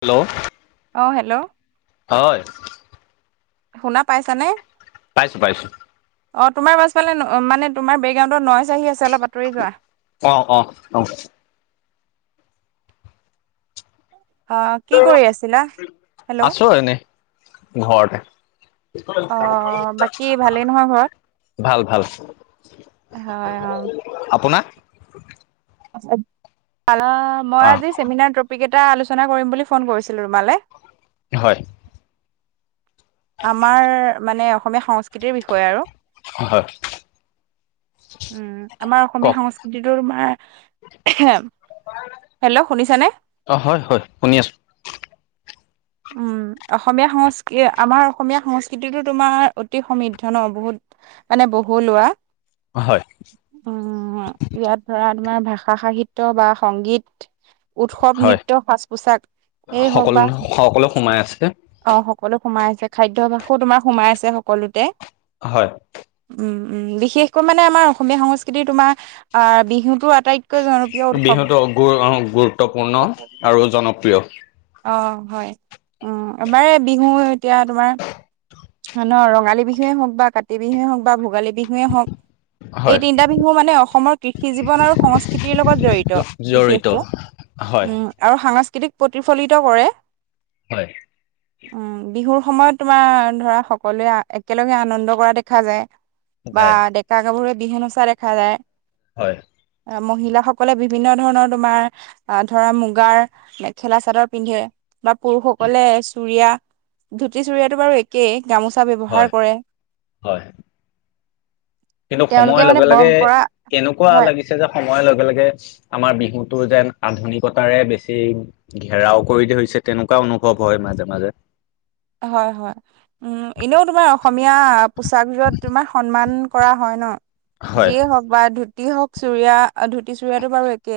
Hello. আহ hello হয় শুনা পাইছানে? পাইছো পাইছো। অ তোমাৰ পাছফালে মানে তোমাৰ বেগ্ৰাউডত নৰ চাহি আছে অলপ আতৰি যোৱা। অ অ অ। অ কি কৰি আছিলা? হেল্ল'? আছো এনেই ঘৰতে। অ বাকী ভালেই নহয় ঘৰত ভাল ভাল। হয় অ। আপোনা? মই অ আজি চেমিনাৰ টপিক এটা আলোচনা কৰিম বুলি ফোন কৰিছিলোঁ তোমালে। হয়। আমাৰ মানে অসমীয়া সংস্কৃতিৰ বিষয়ে আৰু। হয়। উম। আমাৰ অসমীয়া কওক সংস্কৃতিটো তোমাৰ হেল্ল' শুনিছানে? অ হয় হয় শুনি আছো। উম। অসমীয়া সংস্কৃ আমাৰ অসমীয়া সংস্কৃতিতো তোমাৰ অতি সমৃদ্ধ ন বহুত। মানে বহুলোৱা। হয়। উম। ইয়াত ধৰা তোমাৰ ভাষা সাহিত্য বা সংগীত উৎসৱ, হয় নৃত্য, সাজ পোচাক এই সকলো হওক বা সকলো সোমাই আছে। অ সকলো সোমাই আছে খাদ্যভাসো তোমাৰ সোমাই আছে সকলোতে। হয়। উম উম, বিশেষকৈ মানে আমাৰ অসমীয়া সংস্কৃতিৰ তোমাৰ আহ বিহুটো আটাইত বিহুটো গুৰুত্বপূৰ্ণ আৰু জনপ্ৰিয়। অ হয়। উম এবাৰে বিহু এতিয়া তোমাৰ ন ৰঙালী বিহুৱে হওক বা কাতি বিহুৱে হওক বা ভোগালী বিহুৱে হওক। এই হয় তিনিটা বিহু মানে অসমৰ কৃষি জীৱন আৰু সংস্কৃতিৰ লগত জড়িত জড়িত বিশেষকে। হয়। উম আৰু সাংস্কৃতিক প্ৰতিফলিত কৰে। হয়। উম। বিহুৰ সময়ত তোমাৰ ধৰা সকলোৱে একেলগে আনন্দ কৰা দেখা যায়। বা যায় ডেকা গাভৰু বিহু নচা দেখা যায়। হয়। মহিলাসকলে বিভিন্ন ধৰণৰ তোমাৰ ধৰা মুগাৰ মেখেলা-চাদৰ পিন্ধে বা পুৰুষসকলে চুৰিয়া-ধুতি চুৰিয়াটো বাৰু একেই। গামোচা হয় ব্যৱহাৰ কৰে। হয় কিন্তু তেওঁলোকে সময়ৰ মানে লগে লগে পৰম্পৰা কেনেকুৱা হয় লাগিছে যে সময়ৰ লগে লগে আমাৰ বিহুতো যেন আধুনিকতাৰে বেছি ঘেৰাও কৰি ধৰিছে তেনেকুৱা অনুভৱ হয় মাজে মাজে। হয় হয়। উ এনেও তোমাৰ অসমীয়া পোচাকজোৰত তোমাৰ সন্মান কৰা হয় ন। হয় যিয়েই হওক বা ধুতি হওক চুৰিয়া ধুতি চুৰিয়াটো বাৰু একে।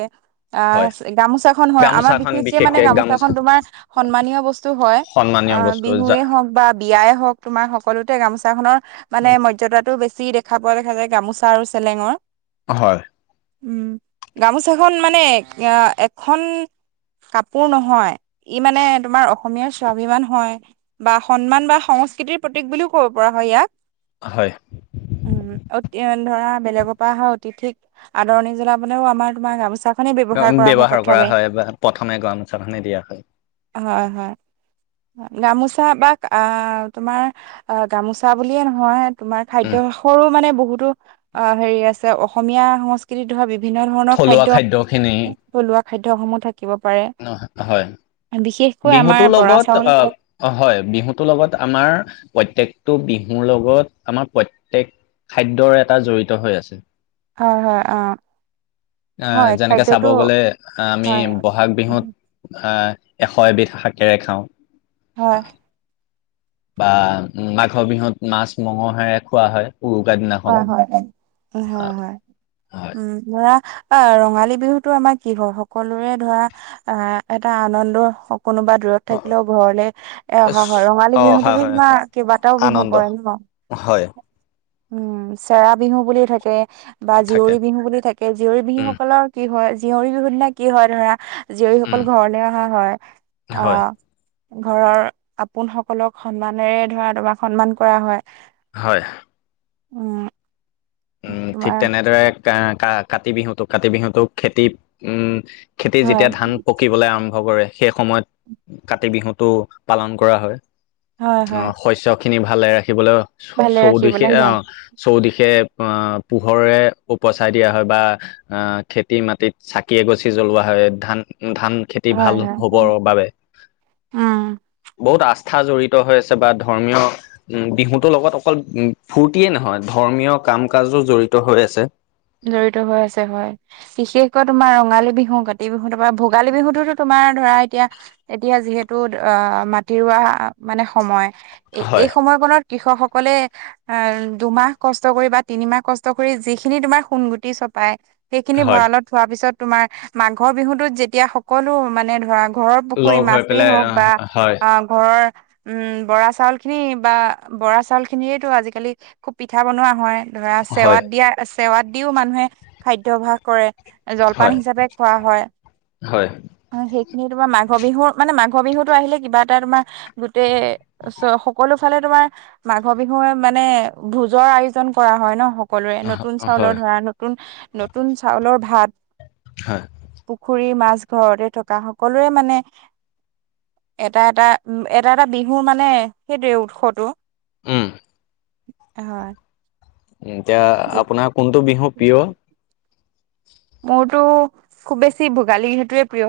হয় আহ গামোচাখন হয় আমাৰ গামোচাখন বিশেষকে মানে গামোচাখন গামোচা তোমাৰ সন্মানীয় বস্তু হয়। সন্মানীয় আহ বস্তু যা বিহুৱে হওক বা বিয়াই হওক তোমাৰ সকলোতে গামোচা খনৰ মানে মৰ্যদাটো বেছি দেখ- খা পোৱা দেখা যায় গামোচা আৰু চেলেঙৰ। হয়। উম গামোচাখন মানে এ এখন কাপোৰ নহয় ই মানে তোমাৰ অসমীয়া স্বাভিমান হয়। বা সন্মান বা সংস্কৃতিৰ প্ৰতীক বুলিও কব পৰা হয় ইয়াক। হয়। উম অত ধৰা বেলেগৰ পৰা অহা অতিথিক আদৰি জনাবলৈও আমাৰ তোমাৰ গামোচা ব্যৱহাৰ কৰা হয় বা প্ৰথমে গামোচা খনে দিয়া হয়। হয় হয়। গামোচা বা আ তোমাৰ আ গামোচা বুলিয়ে নহয় তোমাৰ উম খাদ্যভাসৰো মানে বহুতো অ হেৰি আছে অসমীয়া সংস্কৃতি ধৰা বি- ভিন্ন ধৰণৰ থলুৱা খাদ্য খাদ্যখিনি থলুৱা খাদ্য সমূহ থাকিব পাৰে। অ হয় বিশেষকৈ আমাৰ বিহুতো বৰা লগত চাউল আহ হয়, অ হয় বিহুতো লগত আমাৰ প্ৰত্যকটো বিহুৰ লগত আমাৰ প্ৰত্যক খাদ্যৰ এটা জড়িত হৈ আছে। অ হয় অ। আহ হয় যেনেকে চাব খাদ্যটো গ'লে আমি হয়। বহাগ বিহুত আ এশ এবিধ শাকেৰে খাওঁ। হয়। বা মাঘৰ বিহুত মাছ মঙৰহেৰে খোৱা হয়। উৰুকা দিনা হয় হয় হয় হয় হয় উম। ধৰা অ ৰঙালী বিহুতো আমাৰ কি হল সকলোৰে ধৰা আহ এটা আনন্দ কোনোবা দূৰত থাকিলেও ঘৰলে এ অহা হয়, ৰঙালী অ বিহুতো হয় হয় তোমাৰ কেইবাটাও বিহু আনন্দ পৰে ন। হয়। উম চেৰা বিহু বুলিও থাকে বা থাকে জীয়ৰী বিহু বুলিও থাকে জীয়ৰী উম বিহুসকলক কি হয় জীয়ৰী বিহুত নে কি হয় ধৰা উম জীয়ৰীসকল ঘৰলৈ অহা হয়। হয় অহ ঘৰৰ আপোন সকলক সন্মানেৰে ধৰা তোমাক সন্মান কৰা হয়। হয় অ উম ঠিক তেনেদৰে কা কাতি বিহুটোক কাতি বিহুটোক খেতি উম খেতি হয় যেতিয়া ধান পকিবলৈ আৰম্ভ কৰে। সেই সময়ত কাতি বিহুতো পালন কৰা হয়। হয় অ হয় শস্য খিনি ভালে ৰাখিবলৈ ভালে ৰাখিবলে চৌদিশে অ হয় চৌদিশে অ পোহৰে উপচাই দিয়া হয় বা আহ খেতি মাটিত চাকি এগছি জ্বলোৱা হয় ধান ধান খে খেতি হয় ভাল হবৰ হয় বাবে উম বহুত আস্থা জড়িত হৈ আছে বা ধৰ্মীয় উম বিহুটোৰ লগত অকল ফূৰ্তিয়ে নহয় ধৰ্মীয় কাম কাজো জড়িত হৈ আছে। জড়িত হৈ আছে হয়। বিশেষকৈ তোমাৰ ৰঙালী বিহু কাতি বিহু তাৰপৰা ভোগালী বিহুটোতো তোমাৰ ধৰা এতিয়া এতিয়া যিহেতু অ মাটি ৰুৱা মানে সময় এই হয়, সময় কনত কৃষক সকলে আহ দুমাহ কষ্ট কৰি বা তিনিমাহ কষ্ট কৰি যিখিনি তোমাৰ সোনগুটি চপাই সেইখিনি হয়, ভঁৰালত থোৱাৰ পিছত তোমাৰ মাঘৰ বিহুটোত যেতিয়া সকলো মানে ধৰা ঘৰৰ পুখুৰী লগ হৈ মাছেই পেলাই হওক আহ বা হয়, অ ঘৰৰ উম বৰা চাউলখিনি বা বৰা চাউল খিনিয়েতো আজিকালি খুব পিঠা বনোৱা হয় ধৰা হয়, চেৱাত দিয়া চেৱাত দিও মানুহে খাদ্যাভাস কৰে জলপান হয়। হিচাপে খোৱা হয়। হয়, সেইখিনি তোমাৰ মাঘ বিহু মানে মাঘ বিহুতো আহিলে কিবা এটা তোমাৰ গোটেই চ সকলো ফালে তোমাৰ মাঘ বিহুৱে মানে ভোজৰ আয়োজন কৰা হয় ন সকলোৰে নতুন হয়, চাউলত আ নতুন নতুন চাউলৰ ভাত হয় পুখুৰীৰ মাছ ঘৰতে থকা সকলোৰে মানে এটা এটা এটা এটা বিহু মানে সেইটোৱে উৎসটো উম, হয় উ এতিয়া আপোনাৰ কোনটো বিহু প্ৰিয়? মোৰতো খুব বেছি ভোগালী বিহুটোৱে প্ৰিয়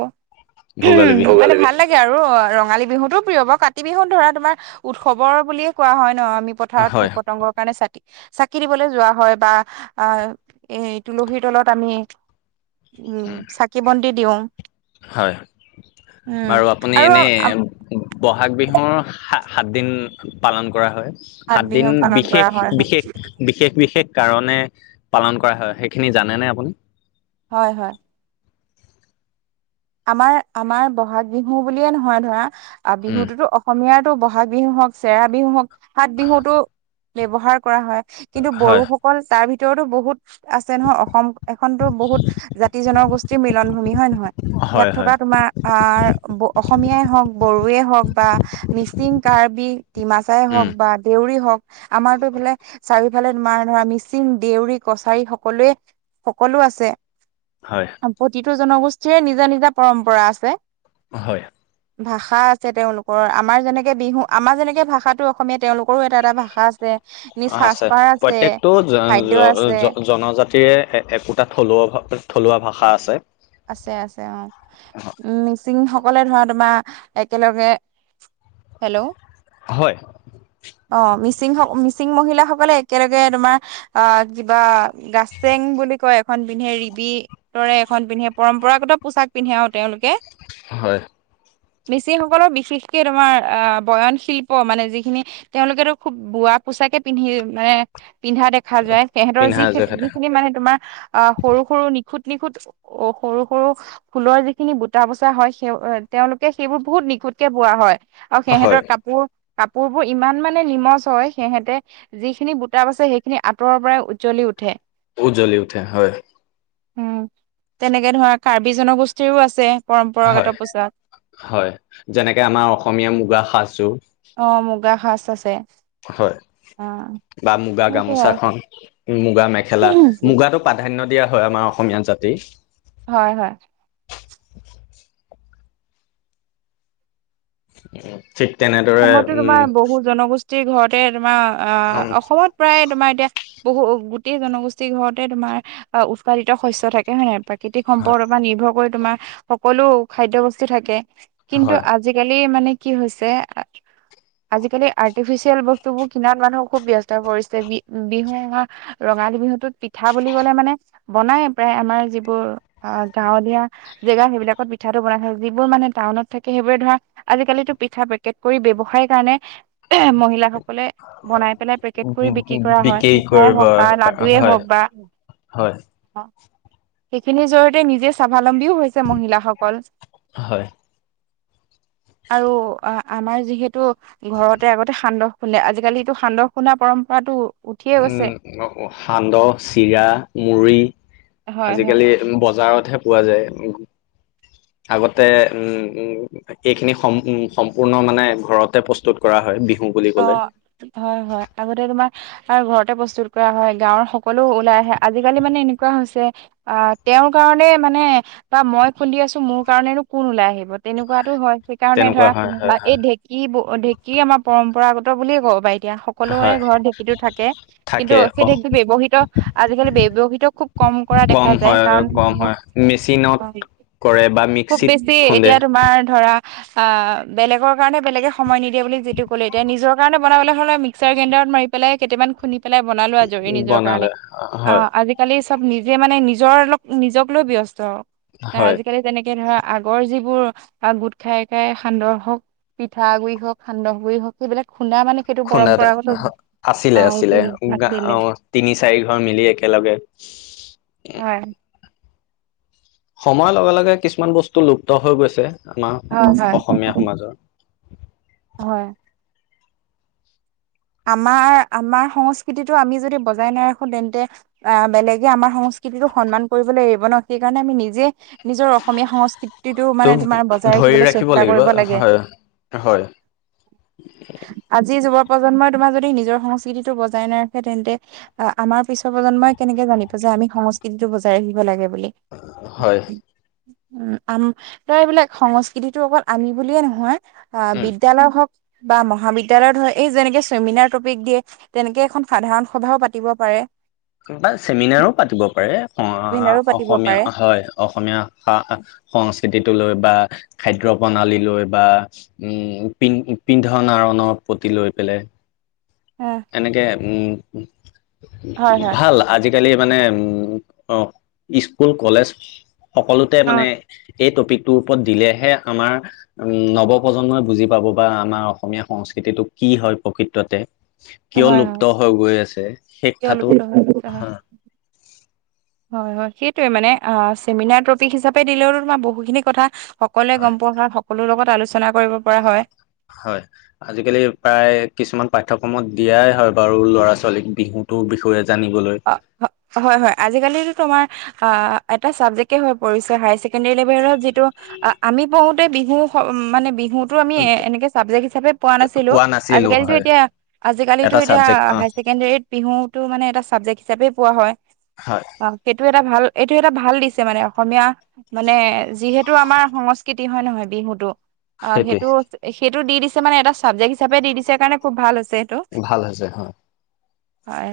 ওমহ ভোগালী ভাল লাগে আৰু ৰঙালী বিহুতো প্ৰিয় বাও কাতি বিহু ধৰা তোমাৰ উৎসৱৰ বুলিয়ে কোৱা হয় ন আমি প থাৰত হয় পোক পতংগৰ কাৰণে চাকি চাকি দিবলে যোৱা হয় বা আ এ তুলসীৰ তলত আমি উম চাকি বন্তি দিও হয় উম আপুনি আৰু এনে আ বহাগ বিহুৰ সা সাত দিন পালন কৰা হয়। ভাত সাতদিন বিহু পালন কৰা বিশেষ হয় বিশেষ বি শেষ বিশেষ কাৰণে পালন কৰা হয় সেইখিনি জানেনে আপুনি? হয় হয় আমাৰ আমাৰ বহাগ বিহু বুলিয়ে নহয় ধৰা উম বিহুটোতো অ অসমীয়াৰতো বহাগ বিহু হওক চেৰা বিহু হওক সাত বিহুতো ব্যৱহাৰ কৰা হয়। কিন্তু হয় বড়োসকল তাৰ ভিতৰতো বহুত আছে নহয় অসম এখনতো বহুত জাতি জনগোষ্ঠীৰ মিলন ভূমি হয় না ইয়াত হয় থকা হয় তোমাৰ আহ অসমীয়াই হওক বড়োৱে হওক বা মিচিং কাৰ্বি ডিমাচাই উম হওক বা দেউৰী হওক আমাৰতো ফালে চাৰিও সেইফালে তোমাৰ ধৰা মিচিং, দেউৰী, কছাৰী সকলোৱে সকলো আছে। হয় প্ৰতিটো জনগোষ্ঠীৰে নিজা নিজা পৰম্পৰা আছে হয় ভাষা আছে তেওঁলোকৰ। আমাৰ যেনেকে বিহু আমাৰ যেনেকে ভাষা তো অসমীয়া তেওঁলোকৰো এটা এটা ভাষা আছে, নিজ অ', আছে সাজপাৰ আছে, প্ৰত্যেকটো খাদ্য আছে। জনজাতিৰে একোটা থলুৱা থলুৱা ভাষা আছে। আছে আছে অঁ। মিচিং সকলে ধৰা তোমাৰ একেলগে হেল্ল' হয় অ মিচিং মিচিং মহিলাসকলে একেলগে তোমাৰ, অ কিবা গাছেং বুলি কয় এখন পিন্ধে ৰিবি তৰে এখন পিন্ধে, পৰম্পৰাগত পোছাক পিন্ধে আৰু তেওঁলোকে। হয়। মিচিংসকলৰ বিশেষকে তোমাৰ আহ বয়ন শিল্প মানে যিখিনি। তেওঁলোকেতো খুব বোৱা পোচাকে পিন্ধি মানে পিন্ধা দেখো। দেখা যায়। সিহঁতৰ পিন্ধা যিখিনি, জেখেতা যিখিনি মানে তোমাৰ আঁহ সৰু-সৰু নিখুত-নিখুত- সৰু-সৰু ফুলৰ যিখিনি বুটা বচা হয়, সেই তেওঁলোকে সেইবোৰ বহুত নিখুঁতকে বোৱা হয়। আৰু হয় সিহঁতৰ কাপোৰ কাপোৰবোৰ ইমান মানে নিমজ হয় সিহঁতে যিখিনি বুটা বাচে সেইখিনি আঁতৰৰ পৰাই উজ্জ্বলি উঠে। উজ্বলি উঠে হয়। উম। তেনেকে ধৰা কাৰ্বি জনগোষ্ঠীৰও আছে হয় পৰম্পৰাগত পোছাক। হয়। যেনেকে আমাৰ অসমীয়া মুগা সাজ-যোৰ। অহ মুগা সাজ আছে। হয়। অ বা মুগা সেইটোৱে আৰু গামোচাখন, মুগা মেখেলা, মুগাটো প্ৰাধান্য দিয়া হয়, আমাৰ অসমীয়া জাতিৰ। হয় হয়। ঠিক তেনেদৰে অসমতো উম তোমাৰ বহু জনগোষ্ঠীৰ ঘৰতে তোমাৰ উম আঁহ অসমত প্ৰায় তোমাৰ এতিয়া বহু গোটেই জনগোষ্ঠীৰ ঘৰতে তোমাৰ উৎপাদিত শস্য থাকে হয় নাই। প্ৰাকৃতিক সম্পদৰ পৰা নিৰ্ভৰ কৰি তোমাৰ সকলো খাদ্যৰ বস্তু থাকে। কিন্তু হয় আজি- আজিকালি মানে কি হৈছে- আজিকালি আৰ্টিফিচিয়েল বস্তুবোৰ কিনাত মানুহ খুব ব্যস্ত হৈ পৰিছে। বিহু [unintelligible] ৰঙালী বিহুতো'ত পিঠা বুলি ক'লে মানে বনাই প্ৰায়, আমাৰ যিবোৰ অ গাঁৱলীয়া জেগা সেইবিলাকত পিঠাটো বনাই থাকে। যিবোৰ মানে টাউন থাকে সেইবোৰে ধৰা আজিকালি পিঠা পেকেট, কৰি ব্যৱসায় কাৰণে মহিলাসকলে। বনাই পেলাই পেকেট কৰি বিক্ৰী কৰা হয়, পিঠাই হওক বা, লাডুয়ে হয় হওক বা। হয়। অ সেইখিনিৰ জৰিয়তে নিজে স্বাৱলম্বীও হৈছে মহিলাসকল। হয় আৰু আঁহ- আমাৰ যিহেতু ঘৰতে আগতে সান্দহ খুন্দে আজিকালিটো সান্দহ খুন্দা পৰম্পৰাতটো, উমঁ সান্দহ, চিৰা, মুড়ি হয় হয়। আজিকালি- বজাৰত হে পোৱা যায়। আগতে উম উম- এইখিনি সম উম সম্পূৰ্ণ মানে ঘৰতে প্ৰস্তুত কৰা হয় বিহু। বুলি ক'লে অঁহ হয়, হয়। আগতে তোমাৰ- আৰু ঘৰতে প্ৰস্তুত কৰা হয়ো গাঁৱৰ সকলো ওলাই আহে। আজিকালি মানে এনেকুৱা হৈছে আঁহ তেওঁৰ কাৰণে মানে বা মই খুন্দি আছো মোৰ কাৰণেনো কোন ওলাই আহিব। তেনেকুৱাটো হয়। সেইকাৰণে তেনেকুৱা ধৰা হয় হয় এই ঢেঁকী, ঢেঁকী আমাৰ- পৰম্পৰাগত বুলিয়ে কব পাৰি এতিয়া। হয় সকলোৰে হয় ঘৰত ঢেঁকীটো থাকে। কিন্তু সেই থাকে ঢেঁকীটো ব্যয়ৱহৃত, আজিকালি ব্যয়ৱহৃত খুব- ক'ম কৰা কম দেখা যায়। হয় কাৰণ কম মানুহ- হয় মেচিনত কৰে বা খুব মিক্সিত বেছি খুন্দে এতিয়া তোমাৰ ধৰা, আঁহ বেলেগৰ কাৰণে, বেলেগে সময় নিদিয়ে বুলি যিটো, ক'লে এতিয়া। নিজৰ কাৰণ বনাবলৈ হ'লে মিক্সাৰ গ্ৰেণ্ডাৰত মাৰি পেলাই কেইটামান [unintelligible] পেলাই বনালো আজৰি নিজৰ কাৰণে বনালে হয় আজি। আজিকালি চব নিজে মানে নিজৰ লগ নিজক লৈ ব্যস্ত হয় আজিকালি তেনেকে ধৰা আগৰ যিবোৰ গোট খাই খাই সান্দহ হওক, পিঠা গুৰি হওক, সান্দহ গুৰি হওক সেইবিলাক খোন্দা মানে সেইটো খুন্দাত পৰম্পৰাগতড অঁহ [unintelligible] আছিলে। তিনি-চাৰি ঘৰ মিলি একেলগে। হয়। সময়ৰ লগে-লগে কিছুমান বস্তু লুপ্ত হৈ গৈছে আমাৰ হয় হয় অসমীয়া সমাজৰ। হয়। আমাৰ আমাৰ সংস্কৃতিটো আমি যদি বজাই নাৰাখো তেন্তে আহ বেলেগে আমাৰ সংস্কৃতিটোক সন্মান কৰিবলৈ এৰিব ন'। সেইকাৰণে আমি নিজে নিজৰ অসমীয়া সংস্কৃ তিটো ত' মানে তোমাৰ বজাই ধৰি ৰাখিবলৈ ৰাখিব চেষ্টা লাগিব কৰিব লাগে। হয় হয় আজি যুৱ প্ৰজন্মই তোমাৰ যদি নিজৰ সংস্কৃতিটো বজাই নাৰাখে তেন্তে আমাৰ পিছৰ প্ৰজন্মই কেনেকে জানিব যে আমি সংস্কৃতিটো বজাই ৰাখিব লাগে বুলি হয় [unintelligible] উম আম তই এইবিলাক সংস্কৃতিটো অকল আমি বুলিয়ে নহয় অ উম বিদ্যালয় হওক বা মহাবিদ্যালয় ধৰক এই যেনেকে ছেমিনাৰ টপিক দিয়ে তেনেকে এখন সাধাৰণ সভাও পাতিব পাৰে। বা চেমিনাৰো পাতিব পাৰে অ চেমিনাৰো পাতিব অসমীয়া পাৰে হয় অসমীয়া সা সংস্কৃতিটো লৈ বা খাদ্য প্ৰণালী লৈ বা উম পি পিন্ধন আৰণৰ প্ৰতি লৈ পেলে এ এনেকে উম হয় হয় ভালা আজিকালি মানে উম স্কুল, কলেজ সকলোতে অ মানে এই টপিকটোৰ ওপৰত দিলেহে আমাৰ উম নৱ প্ৰজন্মই বুজি পাব বা আমাৰ অসমীয়া সংস্কৃতিটো কি হয় প্ৰকৃততে কিয় হয় লুপ্ত হয় হৈ গৈ আছে সেই কথাটো, তেওঁলোকেতো উপকৃত হয় হা হয় হয় সেইটোৱে মানে অ চেমিনাৰ টপিক হিচাপে দিলেও তোমাৰ বহুখিনি কথা সকলোৱে গম পোৱা হয় সকলো লগত আলোচনা কৰিব পৰা হয়। হয় আজিকালি প্ৰায় কিছুমান পাঠ্যক্ৰমত দিয়াই হয় বাৰু ল'ৰা ছোৱালীক বিহুটোৰ বিষয়ে জানিবলৈ অ হ হয় হয় আজিকালিতো তোমাৰ অ এটা চাবজেক্ট হৈ পৰিছে হাই চেকেণ্ডৰী লেভেলত যিটো আমি পঢ়োতে বিহু মানে বিহুত টো আমি এনেকে চাবজেক্ট হিচাপে পোৱা নাছিলো নাছিলো আজিকালিটো হয় এতিয়া আজিকালিটো এটা এতিয়া চাবজেক্ট অ হায় ছেকেণ্ডৰীত বিহুটো মানে এটা চাবজেক্ট হিচাপে পোৱা হয় হয় অ সেইটো এটা ভাল এইটো এটা ভাল দিছে মানে অসমীয়া মানে যিহেতু আমাৰ সংস্কৃতি হয় নহয় বিহুটো অ সেইটোৱে সেইটো সেইটো দি দিছে মানে এটা চাবজেক্ট হিচাপে দি দিছে কাৰণে খুব ভাল হৈছে। এইটো ভাল হৈছে হয়। হয়